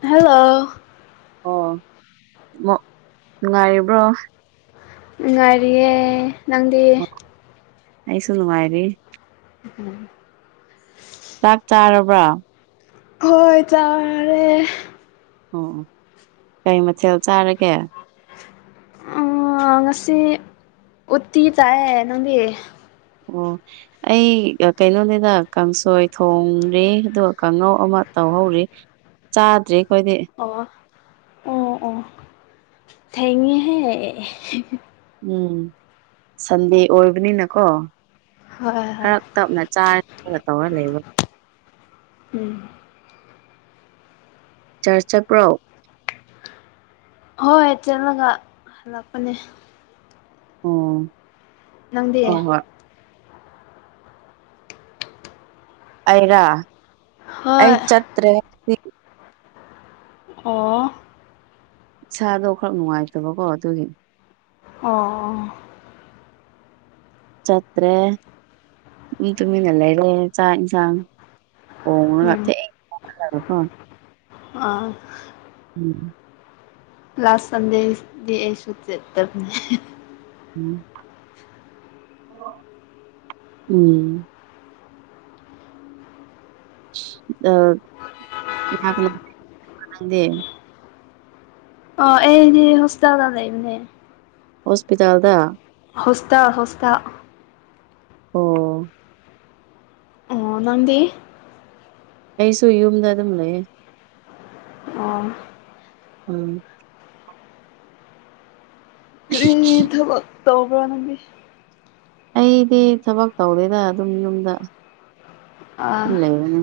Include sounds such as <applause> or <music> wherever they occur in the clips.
ꯍꯥꯜꯂꯣ ꯑꯣ ꯃꫭ ꯅꯨꯡꯉꯥꯏꯔꯤꯕ꯭ꯔꯣ ꯅꯨꯡꯉꯥꯏꯔꯤꯌꯦ ꯅꯪꯗꯤ ꯑꯩꯁꯨ ꯅꯨꯡꯉꯥꯏꯔꯤ <unintelligible> ꯆꯥꯛ ꯆꯥꯔꯕ꯭ꯔꯥ ꯍꯣꯏ ꯆꯥꯔꯦ ꯑꯣ ꯀꯩ ꯃꯊꯦꯜ ꯆꯥꯔꯒꯦ ꯑꯝ ꯉꯁꯤ ꯎꯠꯇꯤ ꯇꯥꯢꯌꯦ ꯅꯪꯗꯤ ꯑꯣ ꯑꯩ ꯀꯩꯅꯣꯅꯤꯅ ꯀꯥꯡꯁꯣꯏ ꯊꯣꯗ꯭ꯔꯤ ꯑꯗꯣ ꯀꯥꯡꯉꯧ ꯑꯃ ꯇꯧꯍꯧꯔꯤ ꯆꯥꯗ꯭ꯔꯤ ꯑꯩꯈꯣꯏꯗꯤ ꯑꯣ ꯑꯣ ꯑꯣ ꯊꯦꯡꯉꯦꯍꯦ ꯎꯝ ꯁꯟꯗꯦ ꯑꯣꯏꯕꯅꯤꯅꯀꯣ ꯍꯣꯏ ꯍꯣꯏ ꯍꯣꯏ ꯈꯔ ꯇꯞꯅ ꯆꯥꯔ ꯇꯧꯔ ꯂꯩꯕ ꯎꯝ ꯆꯔꯆ ꯆꯠꯄ꯭ꯔꯣ ꯍꯣꯏ ꯆꯠꯂꯒ ꯍꯜꯂꯛꯄꯅꯦ ꯑꯣ ꯅꯪꯗꯤ ꯍꯣꯏ ꯍꯣꯏ ꯑꯩꯔꯥ ꯑꯩ ꯍꯣꯏ ꯆꯠꯇ꯭ꯔꯦ ꯑꯣ ꯏꯁꯥꯗꯣ ꯈꯔ ꯅꯨꯡꯉꯥꯏꯇꯕꯀꯣ ꯑꯗꯨꯒꯤ ꯑꯣ ꯆꯠꯇ꯭ꯔꯦ ꯇꯨꯃꯤꯟꯅ ꯂꯩꯔꯦ ꯆꯥꯛ ꯏꯟꯁꯥꯡ ꯎꯝ <unintelligible> ꯑꯥ ꯎꯝ ꯂꯥꯁ ꯁꯟꯗꯦꯗꯤ ꯑꯩꯁꯨ ꯆꯠꯇꯕꯅꯦ ꯎꯝ ꯎꯝ ꯑ <unintelligible> ꯑ ꯑꯦꯗꯤ ꯍꯣꯁꯇꯦꯜꯗ ꯂꯩꯕꯅꯦ ꯍꯣꯁꯄꯤꯇꯥꯜꯗ ꯍꯣꯁꯇꯦꯜ ꯍꯣꯁꯇꯦꯜ ꯑꯣ ꯑꯣ ꯅꯪꯗꯤ ꯑꯩꯁꯨ ꯌꯨꯝꯗ ꯑꯗꯨꯝ ꯂꯩꯌꯦ ꯑꯣ ꯎꯝ ꯀꯔꯤ ꯊꯕꯛ ꯇꯧꯕ꯭ꯔꯣ ꯅꯪꯒꯤ ꯑꯩꯗꯤ ꯊꯕꯛ ꯇꯧꯗꯦꯗ ꯑꯗꯨꯝ ꯌꯨꯝꯗ ꯑꯥ ꯎ ꯂꯩꯕꯅꯦ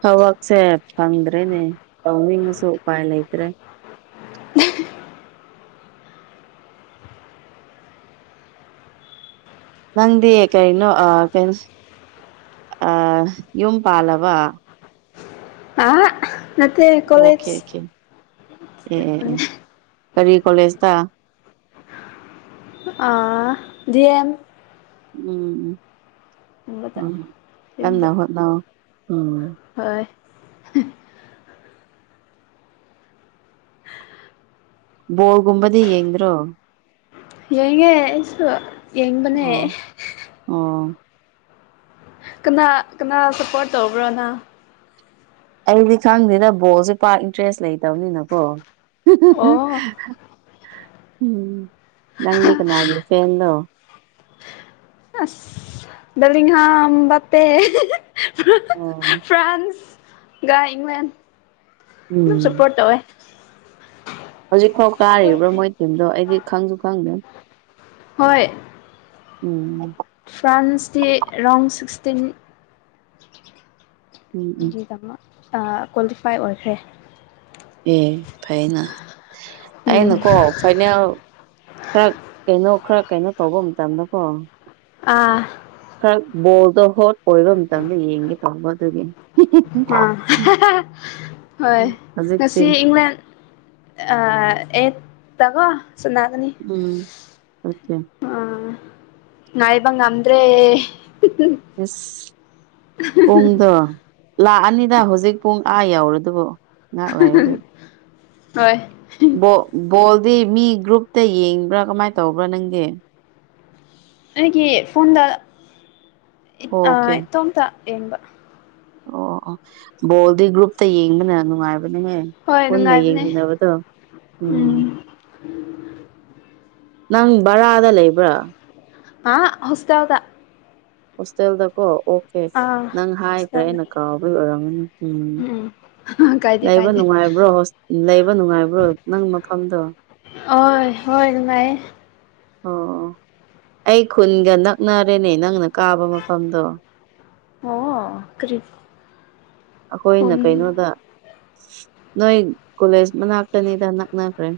ꯊꯕꯛꯁꯦ ꯐꯪꯗ꯭ꯔꯦꯅꯦ ꯇꯧꯅꯤꯡꯉꯁꯨ ꯎꯄꯥꯏ ꯂꯩꯇ꯭ꯔꯦ ꯅꯪꯗꯤ ꯀꯩꯅꯣ ꯑ ꯀꯩ ꯑ ꯌꯨꯝ ꯄꯥꯂꯕ ꯑ ꯅꯇꯦ ꯑꯣꯀꯦ ꯀꯣꯂꯦꯖ ꯑꯣꯀꯦ ꯑꯦ ꯑꯦ ꯑꯦ ꯀꯔꯤ ꯀꯣꯂꯦꯖꯇ ꯑ ꯗꯦꯝ ꯎꯝ ꯒꯨꯝꯕꯗ ꯌꯨꯝꯗ ꯀꯟꯅ ꯍꯣꯠꯅꯧ ꯎꯝ ꯍ ꯕꯣꯜꯒꯨꯝꯕꯗꯤ ꯌꯦꯗ꯭ꯔꯣ ꯌꯦꯡꯉꯦ ꯑꯩꯁꯨ ꯌꯦꯡꯕꯅꯦ ꯑꯣ ꯑꯣ ꯀꯅꯥ ꯀꯅꯥ ꯁꯞꯄꯣꯔꯠ ꯇꯧꯕ꯭ꯔ ꯅꯪ ꯑꯩꯗꯤ ꯈꯪꯗꯦꯗ ꯕꯣꯜꯁꯦ ꯄꯥꯛ ꯏꯟꯇ꯭ꯔꯦꯁ ꯂꯩꯇꯕꯅꯤꯅꯀꯣ ꯑꯣ ꯍꯍꯍ ꯎꯝ ꯅꯪꯗꯤ ꯀꯅꯥꯒꯤ ꯐꯦꯟꯅꯣ ꯑ ꯗꯂꯤ ꯍꯥ ꯄꯦ ꯎꯝ ꯐ꯭ꯔꯥꯟꯁ ꯏꯪꯂꯪꯂ ꯑꯗꯨ ꯎꯝ ꯁꯄꯣꯠ ꯇꯧꯋꯦ ꯍꯧꯖꯤꯛꯐꯥꯎ ꯀꯥꯔꯤꯕ꯭ꯔꯣ ꯃꯣꯏ ꯇꯤꯝꯗꯣ ꯑꯩꯗꯤ ꯈꯪꯁꯨ ꯈꯪꯗꯦ ꯍꯣꯏ ꯎꯝ ꯐ꯭ꯔꯥꯟꯁꯀꯤ ꯔꯔꯥꯎꯟ ꯁꯤꯛꯁꯇꯤꯟ ꯎꯝ ꯎꯝ ꯗ ꯀ꯭ꯋꯥꯂꯤꯐꯥꯏ ꯑꯣꯏꯈ꯭ꯔꯦ ꯑꯦ ꯐꯥꯏꯅ ꯎꯝ ꯑꯩꯅꯀꯣ ꯐꯥꯏꯅꯦꯜ ꯈꯔ ꯀꯩꯅꯣ ꯈꯔ ꯀꯩꯅꯣ ꯇꯧꯕ ꯃꯇꯝꯗꯀꯣ ꯑꯥ ꯈꯔ ꯕꯣꯜꯗꯣ ꯍꯣꯠ ꯀꯣꯏꯕ ꯃꯇꯝꯗ ꯌꯦꯡꯒꯦ ꯇꯧꯕꯧꯕ ꯑꯗꯨꯒꯤ ꯑꯝ ꯍꯣꯏ ꯍꯧꯖꯤꯛꯇꯤ ꯉꯁꯤ ꯏꯪꯂꯦꯟ ꯑꯩꯠꯇꯀꯣ ꯎꯝ ꯑꯣꯀꯦ ꯅ ꯏꯕꯪ ꯅꯗ꯭ꯔꯦ ꯄꯨꯡꯗ ꯂꯥꯛꯑꯅꯤꯗ ꯍꯧꯖꯤꯛ ꯄꯨꯡ ꯑꯥ ꯌꯧꯔꯦ ꯑꯗꯨꯕꯨ ꯉꯥꯏꯍꯥꯛ ꯂꯩꯔꯗꯤ ꯍꯣꯏ ꯕꯣꯜꯗꯤ ꯃꯤ ꯒ꯭ꯔꯨꯞꯇ ꯌꯦꯡꯕ꯭ꯔꯥ ꯀꯃꯥꯏꯅ ꯇꯧꯕ꯭ꯔꯥ ꯅꯪꯗꯤ ꯑꯩꯒꯤ ꯐꯣꯟꯗ ꯑꯣꯀꯦ ꯏꯇꯣꯝꯇ ꯌꯦꯡꯕ ꯑꯣ ꯑꯣ ꯕꯣꯜꯗꯤ ꯒ꯭ꯔꯨꯞꯇ ꯌꯦꯡꯕꯅ ꯅꯨꯡꯉꯥꯏꯕ ꯍꯦ ꯍꯣꯏ ꯄꯨꯟꯅ ꯅꯨꯡꯉꯥꯏꯕꯅꯦ ꯌꯦꯡꯃꯤꯟꯅꯕꯗꯣ ꯎꯝ ꯅꯪ ꯕꯔꯥꯗ ꯂꯩꯕ꯭ꯔꯥ ꯑ ꯍꯁꯎꯗ ꯍꯣꯁꯇꯦꯜꯗꯀꯣ ꯑꯣꯀꯦ ꯅꯪ ꯍꯥꯏꯈ꯭ꯔꯦ ꯍꯣꯁꯇꯦꯜꯗ ꯑꯩꯅ ꯀꯥꯎꯕꯩ ꯑꯣꯏꯔꯝꯒꯅꯤ ꯎꯝ ꯎꯝ ꯀꯥꯏꯗꯦ ꯂꯩꯕ ꯀꯥꯏꯗꯦ ꯅꯨꯡꯉꯥꯏꯕ꯭ꯔꯣ ꯂꯩꯕ ꯅꯨꯡꯉꯥꯏꯕ꯭ꯔꯣ ꯅꯪ ꯃꯐꯝꯗꯣ ꯑ ꯍꯣꯏꯃꯥꯏ ꯑꯣ ꯑꯩ ꯈꯨꯟꯒ ꯅꯛꯅꯔꯦꯅꯦ ꯅꯪꯅ ꯀꯥꯕ ꯃꯐꯝꯗꯣ ꯑꯣ ꯀꯔꯤ ꯈꯨꯟ ꯑꯩꯈꯣꯏꯅ ꯀꯩꯅꯣꯗ ꯅꯣꯏ ꯀꯣꯂꯦꯖ ꯃꯅꯥꯛꯇꯅꯤꯗ ꯅꯛꯅꯈ꯭ꯔꯦ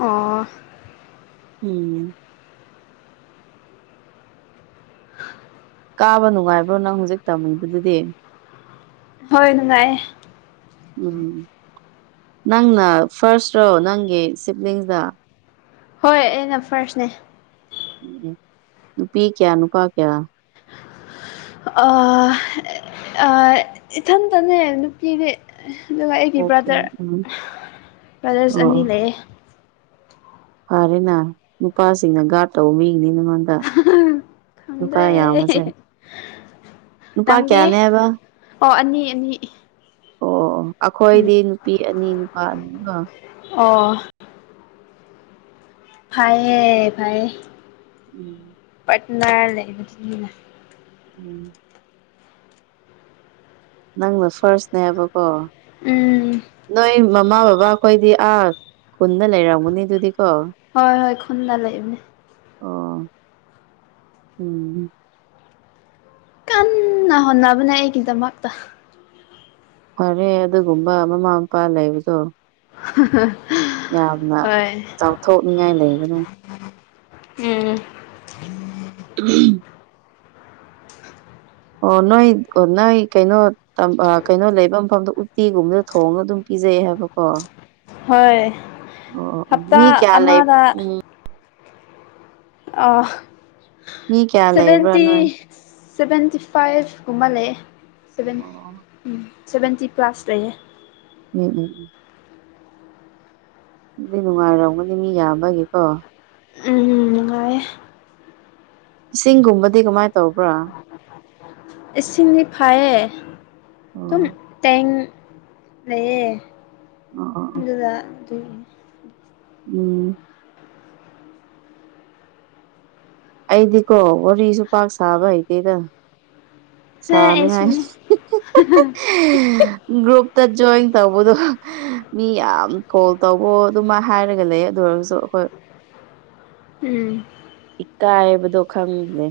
ꯑꯣ ꯎꯝ <unintelligible> ꯀꯥꯕ ꯅꯨꯡꯉꯥꯏꯕ꯭ꯔꯣ ꯅꯪ ꯍꯧꯖꯤꯛ ꯇꯝꯃꯤꯕꯗꯨꯗꯤ ꯍꯣꯏ ꯅꯨꯡꯉꯥꯏꯌꯦ ꯎꯝ ꯅꯪꯅ ꯐꯥꯔꯁ ꯔꯣ ꯅꯪꯒꯤ ꯁꯤꯞꯂꯤꯡꯁꯗ ꯍꯣꯏ ꯑꯩꯅ ꯐꯥꯔꯁꯅꯦ ꯅꯨꯄꯤ ꯀꯌꯥ ꯅꯨꯄꯥ ꯀꯌꯥ ꯏꯊꯟꯇꯅꯦ ꯅꯨꯄꯤꯗꯤ ꯑꯗꯨꯒ ꯑꯩꯒꯤ ꯑꯣꯀꯦ ꯕ꯭ꯔꯥꯗꯔ ꯎꯝ ꯕ꯭ꯔꯗꯔꯁ ꯑꯅꯤ ꯂꯩꯌꯦ ꯐꯔꯦꯅꯥ ꯅꯨꯄꯥꯁꯤꯡꯅ ꯒꯥ꯭ꯔꯗ ꯇꯧꯕꯤ ꯈꯪꯗ꯭ꯔꯦ ꯌꯥꯝꯕꯁꯦ ꯅꯨꯄꯥ ꯅꯪꯗꯤ ꯀꯌꯥꯅꯦꯕ ꯑꯣ ꯑꯅꯤ ꯑꯅꯤ ꯑꯣ ꯎꯝ ꯑꯩꯈꯣꯏꯗꯤ ꯅꯨꯄꯤ ꯑꯅꯤ ꯅꯨꯄꯥ ꯑꯅꯤꯒꯣ ꯑꯣ ꯐꯥꯏꯦ ꯐꯥꯏꯦ ꯎꯝ ꯄꯠꯅꯥ ꯂꯩ ꯎꯝ ꯅꯪꯅ ꯐꯥꯔꯁꯅꯦꯕꯀꯣ ꯎꯝ ꯅꯣꯏ ꯃꯃꯥ ꯕꯕꯥ ꯑꯩꯈꯣꯏꯗꯤ ꯑꯥ ꯀꯨꯟꯅ ꯂꯩꯔꯝꯒꯅꯤ ꯑꯗꯨꯗꯤ ꯍꯣꯏ ꯍꯣꯏ ꯈꯟꯗꯥ ꯂꯩꯕꯅꯦ ꯑꯣ ꯎꯝ ꯀꯟꯅ ꯍꯣꯠꯅꯕꯅꯦ ꯑꯩꯒꯤꯗꯃꯛꯇ ꯐꯔꯦ ꯑꯗꯨꯒꯨꯝꯕ ꯃꯃꯥ ꯃꯄꯥ ꯂꯩꯕꯗꯣ ꯌꯥꯝꯅ ꯍꯣꯏ ꯆꯥꯎꯊꯣꯛꯅꯤꯡꯉꯥꯏ ꯂꯩꯕꯅꯦ ꯎꯝ ꯎ ꯑꯣ ꯅꯣꯏ ꯅꯣꯏ ꯀꯩꯅꯣ ꯀꯩꯅꯣ ꯂꯩꯐꯝ ꯃꯐꯝꯗ ꯎꯇꯤꯒꯨꯝꯕꯗ ꯊꯣꯡꯅ ꯑꯗꯨꯝ ꯄꯤꯖꯩ ꯍꯥꯏꯕꯀꯣ ꯍꯣꯏ ꯑꯣ ꯍꯞꯇꯥ ꯃꯤ ꯀꯌꯥꯂ ꯂꯩ ꯑꯃꯗ ꯎꯝ ꯑ ꯃꯤ ꯀꯌꯥ ꯂꯩꯕ꯭ꯔꯥ ꯁꯚꯦꯟꯇꯤ ꯅꯣꯏ ꯁꯚꯦꯟꯇꯤ ꯐꯥꯏꯚꯒꯨꯝꯕ ꯂꯩꯌꯦ ꯁꯚꯦꯟ ꯑꯣ ꯎꯝ ꯁꯚꯦꯟꯇꯤ ꯄ꯭ꯂꯥꯁ ꯂꯩꯌꯦ ꯎꯝ ꯎꯝ ꯎꯝ ꯑꯗꯨꯗꯤ ꯅꯨꯡꯉꯥꯏꯔꯝꯒꯅꯤ ꯃꯤ ꯌꯥꯝꯕꯒꯤꯀꯣ ꯎꯝ ꯅꯨꯡꯉꯥꯏꯌꯦ ꯏꯁꯤꯡꯒꯨꯝꯕꯗꯤ ꯀꯃꯥꯏ ꯇꯧꯕ꯭ꯔꯥ ꯏꯁꯤꯡꯗꯤ ꯐꯥꯢꯌꯦ ꯑꯗꯨꯝ ꯑꯣ ꯇꯦꯡ ꯂꯦ ꯏ ꯑꯣ ꯑꯣ ꯑꯣ ꯎꯝ ꯑꯩꯗꯤꯀꯣ ꯋꯥꯔꯤꯁꯨ ꯄꯥꯛ ꯁꯥꯕ ꯍꯩꯇꯦꯗ ꯍꯦ ꯁꯥꯅꯤꯉ ꯑꯩꯁꯨꯅꯦ ꯭ꯔꯨ ꯇ ꯖꯣꯏꯟ ꯇꯧꯕꯗꯣ ꯃꯤ ꯌꯥꯝ ꯀꯣꯜ ꯇꯧꯕ ꯑꯗꯨꯃꯥꯏ ꯍꯥꯏꯔꯒ ꯂꯩ ꯑꯗꯨ ꯑꯣꯏꯔꯒꯁꯨ ꯑꯩꯈꯣꯏ <unintelligible> ꯎꯝ ꯀꯥꯏꯕꯗꯣ ꯈꯪꯅꯦ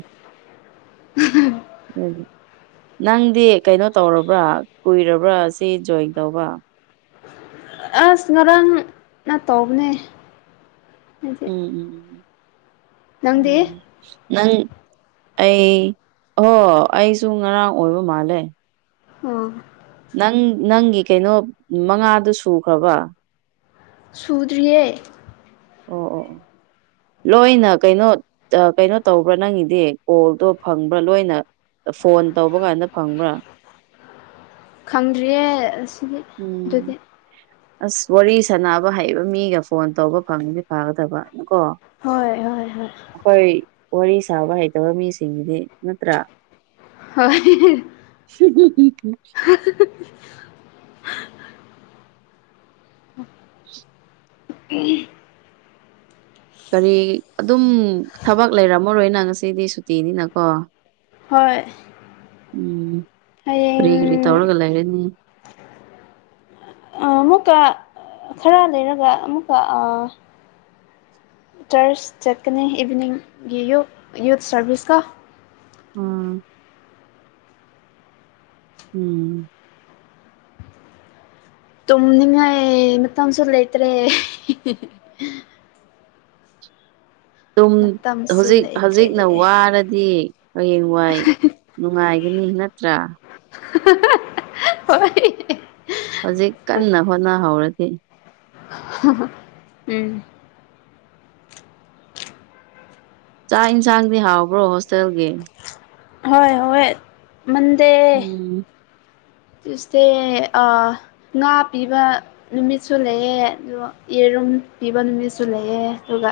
<unintelligible> ꯅꯪꯗꯤ ꯀꯩꯅꯣ ꯇꯧꯔꯕ꯭ꯔꯥ ꯀꯨꯏꯔꯕ꯭ꯔꯥ ꯁꯤ ꯖꯣꯏꯟ ꯇꯧꯕ ꯑꯁ ꯉꯔꯥꯡꯅ ꯇꯧꯕꯅꯦ ꯍꯥꯏꯗꯤ ꯎꯝ ꯎꯝ ꯅꯪꯗꯤ ꯎꯝ ꯅꯪ ꯑꯩ ꯑꯣꯣ ꯑꯩꯁꯨ ꯉꯔꯥꯡ ꯑꯣꯏꯕ ꯃꯥꯜꯂꯦ ꯑꯣ ꯅꯪ ꯅꯪꯒꯤ ꯀꯩꯅꯣ ꯃꯉꯥꯗꯨ ꯁꯨꯈ꯭ꯔꯕ ꯁꯨꯗ꯭ꯔꯤꯦ ꯑꯣ ꯑꯣ ꯑꯣ ꯂꯣꯏꯅ ꯀꯩꯅꯣ ꯀꯩꯅꯣ ꯇꯧꯕ꯭ꯔꯥ ꯅꯪꯒꯤꯗꯤ ꯀꯣꯜꯗꯣ ꯐꯪꯕ꯭ꯔꯥ ꯂꯣꯏꯅ ꯐꯣꯟ ꯇꯧꯕ ꯀꯥꯟꯗ ꯐꯪꯕ꯭ꯔꯥ ꯈꯪꯗ꯭ꯔꯤꯌꯦ ꯑꯁꯤꯒꯤꯗꯤ ꯎꯝ ꯑꯗꯨꯗꯤ ꯑꯁ ꯋꯥꯔꯤ ꯁꯥꯟꯅꯕ ꯍꯩꯕ ꯃꯤꯒ ꯐꯣꯟ ꯇꯧꯕ ꯐꯪꯉꯁ ꯐꯥꯒꯗꯕ ꯍꯣꯏ ꯍꯣꯏ ꯍꯣꯏ ꯑꯩꯈꯣꯏ ꯋꯥꯔꯤ ꯁꯥꯕ ꯍꯩꯇꯕ ꯃꯤꯁꯤꯡꯒꯤꯗꯤ ꯅꯠꯇ꯭ꯔꯥ ꯍ <unintelligible> <unintelligible> ꯀꯔꯤ ꯑꯗꯨꯝ ꯊꯕꯛ ꯂꯩꯔꯝꯃꯔꯣꯏꯅ ꯉꯁꯤꯗꯤ ꯁꯨꯇꯤꯅꯤꯅꯀꯣ ꯍꯣꯏ ꯎꯝ ꯀꯔꯤ ꯍꯌꯦꯡ ꯀꯔꯤ ꯇꯧꯔꯒ ꯂꯔꯅꯤ ꯑꯃꯨꯛꯀ ꯈꯔ ꯂꯩꯔꯒ ꯑꯃꯨꯛꯀ ꯇꯔꯁ ꯆꯠꯀꯅꯤ ꯏꯚꯤꯅꯤꯡꯒꯤ ꯌꯨ ꯌꯨꯠ ꯁꯥꯔꯚꯤꯁꯀ ꯑꯝ ꯎꯝ ꯇꯨꯝꯅꯤꯡꯉꯥꯏ ꯃꯇꯝꯁꯨ ꯂꯩꯇ꯭ꯔꯦ ꯃꯇꯝꯁꯨ ꯍꯧꯖꯤꯛ ꯂꯩꯇ꯭ꯔꯦ ꯍꯧꯖꯤꯛꯅ ꯋꯥꯔꯗꯤ ꯍꯌꯦꯡꯋꯥꯏ ꯅꯨꯡꯉꯥꯏꯒꯅꯤ ꯅꯠꯇ꯭ꯔꯥ ꯍ ꯍꯧꯖꯤꯛ ꯀꯟꯅ ꯍꯣꯠꯅꯍꯧꯔꯗꯤ ꯎꯝ ꯆꯥꯛ ꯌꯦꯟꯁꯥꯡꯗꯤ ꯍꯥꯎꯕ꯭ꯔꯣ ꯍꯣꯁꯇꯦꯜꯒꯤ ꯍꯣꯏ ꯍꯣꯏꯣꯏ ꯃꯗꯦ ꯎꯝ ꯇ꯭ꯌꯨꯁꯗꯦ ꯉꯥ ꯄꯤꯕ ꯅꯨꯃꯤꯠꯁꯨ ꯂꯩꯌꯦꯦ ꯑꯗꯣ ꯌꯦꯔꯨꯝ ꯄꯤꯕ ꯅꯨꯃꯤꯁꯨ ꯂꯩꯑꯦ ꯑꯗꯨꯒ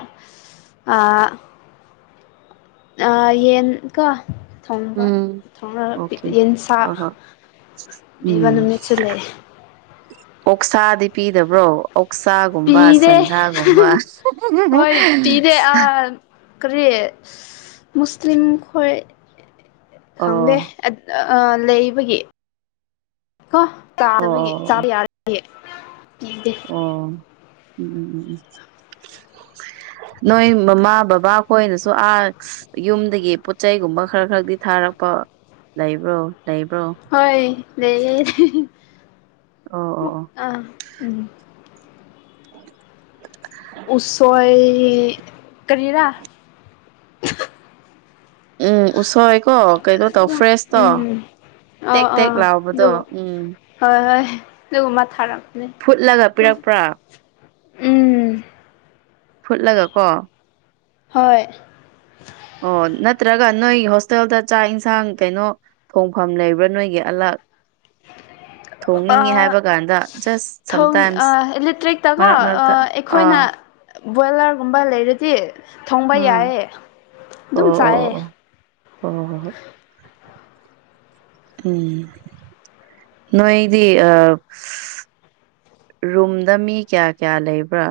ꯑ ꯌꯦꯟꯒ ꯊꯣꯡꯕ ꯎꯝ ꯊꯥꯎꯅ ꯑꯣꯀꯦ ꯌꯦꯟꯁ ꯍꯣꯏ ꯍꯣꯏ ꯏꯕ ꯎꯝ ꯅꯨꯃꯤꯠꯁꯤ ꯂꯩꯦ ꯑꯣꯛꯁꯥꯗꯤ ꯄꯤꯗꯕ꯭ꯔꯣ ꯑꯣꯛꯁꯥꯒꯨꯝꯕ ꯄꯤꯗꯦ ꯁꯟꯁꯥꯒꯨꯝꯕ ꯍꯣꯏ ꯄꯤꯗꯦ ꯑꯥ ꯀꯔꯤ ꯃꯨꯁꯂꯤꯝ ꯈꯣꯏ ꯈꯪꯗꯦ ꯑꯣ ꯂꯩꯕꯒꯤ ꯀꯣ ꯑꯣ ꯆꯥꯕꯒꯤ ꯆꯥ ꯑꯣ ꯌꯥꯔ ꯑꯣ ꯎꯝ ꯎ ꯎꯝ ꯅꯣꯏ ꯃꯃꯥ ꯕꯕꯥ ꯑꯩꯈꯣꯏꯅꯁꯨ ꯑ ꯌꯨꯝꯗꯒꯤ ꯄꯣꯠꯆꯩꯒꯨꯝꯕ ꯈꯔ ꯈꯔꯗꯤ ꯊ ꯊꯥꯔꯛꯄ ꯂꯩꯕ꯭ꯔꯣ ꯂꯩꯕ꯭ꯔꯣ ꯍꯣꯏ ꯂꯩ ꯑꯣ ꯑꯣ ꯑꯣ ꯑ ꯎꯝ ꯎ ꯎꯁꯣꯣꯏ ꯀꯔꯤꯔ ꯎꯝ ꯎꯁꯣꯏ ꯀ ꯀꯩꯩꯅꯣ ꯇꯧ ꯑꯗꯨꯝ ꯐ꯭ꯔꯦꯁꯇꯣ ꯎꯝ ꯇꯦꯛ ꯑꯥ ꯇꯦꯛ ꯑꯥ ꯂꯥꯎꯕꯗꯣ ꯎꯝ ꯂ ꯃꯥ ꯊꯔ ꯐꯨꯠꯂꯒ ꯄꯤꯔꯛꯄ꯭ꯔꯥ ꯎꯝ ꯐꯨꯠꯂꯒ ꯀꯣ ꯍꯣꯏ ꯑꯣ ꯅꯠꯇ꯭ꯔꯒ ꯅꯣꯏ ꯍꯣꯁꯇꯦꯜꯗ ꯆꯥꯛ ꯏꯟꯁꯥꯡ ꯀꯩꯅꯣ ꯊꯣꯡꯐꯝ ꯂꯩꯕ꯭ꯔꯥ ꯅꯣꯏꯒꯤ ꯑꯂꯛ <unintelligible> ꯊꯣꯡꯅꯤꯡꯉꯦ ꯍꯥꯏꯕ ꯀꯥꯟꯗ ꯖꯁ ꯊ ꯁꯝꯇꯥꯏꯝꯁ ꯏꯂꯦꯛꯇ꯭ꯔꯤꯛꯇꯀꯣ ꯃꯔꯛ ꯃꯔꯛꯇ ꯑꯥ ꯑꯩꯈꯣꯏꯅ ꯕꯣꯏꯂꯔꯒꯨꯝꯕ ꯂꯩꯔꯗꯤ ꯊꯣꯡꯕ ꯎꯝ ꯌꯥꯏꯑ ꯑꯗꯨꯝ ꯑꯣ ꯆꯥꯏꯌꯦ ꯑꯣ ꯑꯣ ꯑꯣ ꯍꯣ ꯍꯣ ꯍꯣꯏ ꯎꯝ ꯅꯣꯏꯗꯤ ꯑ ꯔꯨꯝꯗ ꯃꯤ ꯀꯌꯥ ꯀꯌꯥ ꯂꯩꯕ꯭ꯔꯥ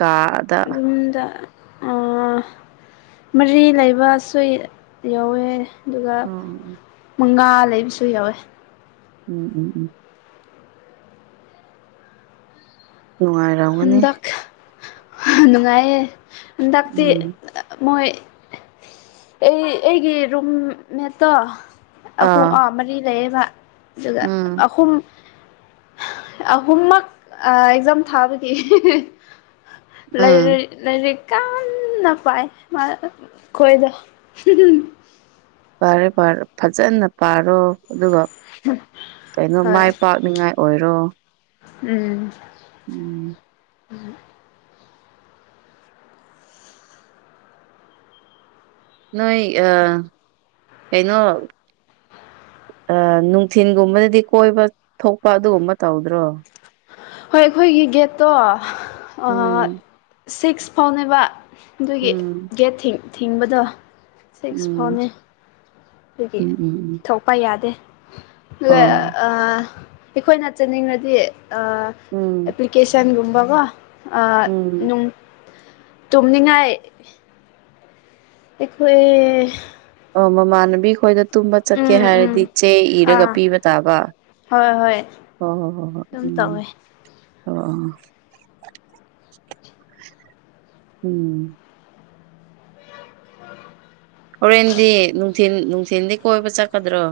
ꯀꯥꯗ ꯌꯨꯝꯗ ꯃꯔꯤ ꯂꯩꯕꯁꯨ ꯌꯥꯎꯋꯦ ꯑꯗꯨꯒ ꯎꯝ ꯃꯉꯥ ꯂꯩꯕꯁꯨ ꯌꯥꯎꯋꯦ ꯎꯝ ꯎꯝ ꯎꯝ ꯅꯨꯡꯉꯥꯏꯔꯝꯒꯅꯤ ꯅꯨꯡꯉꯥꯏꯌꯦꯦ ꯍꯟꯗꯛꯇꯤ ꯎꯝ ꯃꯣꯏ ꯑꯩ ꯑꯩꯒꯤ ꯔꯨꯝꯃꯦꯠꯇꯣ ꯑꯈꯨꯝ ꯑ ꯑꯥ ꯃꯔꯤ ꯂꯩꯦ ꯑꯗꯨꯒ ꯎꯝ ꯑꯍꯨꯝ ꯑꯍꯨꯝꯃꯛ ꯑꯦꯛꯖꯥꯝ ꯊꯥ ꯛ ꯎꯝ ꯂꯥꯏꯔꯤꯛ ꯀꯥꯟꯄꯥꯏ ꯃꯥ ꯈꯣꯏꯗ ꯄꯔꯦꯔꯦ ꯐꯖꯅ ꯄꯥꯔꯣ ꯑꯗꯨꯒ ꯀꯩꯅꯣ ꯍꯣꯏ ꯃꯥꯏ ꯄꯥꯛꯅꯤꯉꯥꯏ ꯑꯣꯏꯔꯣ ꯎꯝ <inaudible> ꯎꯝ ꯎꯝ <inaudible> ꯅꯣꯏ ꯑ ꯀꯩꯅꯣ ꯅꯨꯡꯊꯤꯤꯟꯒꯨꯝꯕꯗꯗꯤ ꯀꯣꯏꯕ ꯊꯣꯛꯄ ꯑꯗꯨꯒꯨꯝꯕ ꯇꯧꯗ꯭ꯔꯣ ꯍꯣꯏ ꯑꯩꯈꯣꯏꯒꯤ ꯒꯦꯠꯇꯣ ꯎꯝ ꯁꯤꯛꯁ ꯐꯥꯎꯅꯦꯕ ꯑꯗꯨꯒꯤ ꯎꯝ ꯒꯦꯠ ꯊꯤꯡꯕꯗ ꯁꯤꯛꯁ ꯎꯝ ꯐꯥꯎꯅꯤ ꯑꯗꯨꯒꯤ ꯎꯝ ꯎꯝ ꯎꯝ ꯊꯣꯛꯄ ꯌꯥꯗꯦ ꯑꯗꯨꯒ ꯑꯣ ꯑꯩꯈꯣꯏꯅ ꯆꯠꯅꯤꯡꯉꯗꯤ ꯎꯝ ꯑꯦꯄ꯭ꯂꯤꯀꯦꯁꯟꯒꯨꯝꯕꯀꯣ ꯎꯝ ꯑꯅꯨꯡ ꯇꯨꯝꯅꯤꯡꯉꯥꯏ ꯑꯩꯈꯣꯏ ꯑꯦ ꯑꯣ ꯃꯃꯥꯟꯅꯕꯤ ꯈꯣꯏꯗ ꯇꯨꯝꯕ ꯆꯠꯀꯦ ꯎꯝ ꯎꯝ ꯍꯥꯏꯔꯗꯤ ꯆꯦ ꯑꯥ ꯏꯔꯒ ꯄꯤꯕ ꯇꯥꯕ ꯍꯣꯏ ꯍꯣꯏ ꯍꯣ ꯍꯣ ꯑꯗꯨꯝ ꯍꯣꯍꯣꯢ ꯇꯧꯋꯦ ꯎꯝ ꯑ ꯎꯝ <unintelligible> <inaudible> ꯑ <unintelligible> <inaudible> ꯍꯣꯔꯦꯟꯗꯤ ꯅꯨꯡꯊꯤꯟ ꯅꯨꯡꯊꯤꯤꯟꯗꯤ ꯀꯣꯏꯕ ꯆꯠꯀꯗ꯭ꯔꯣ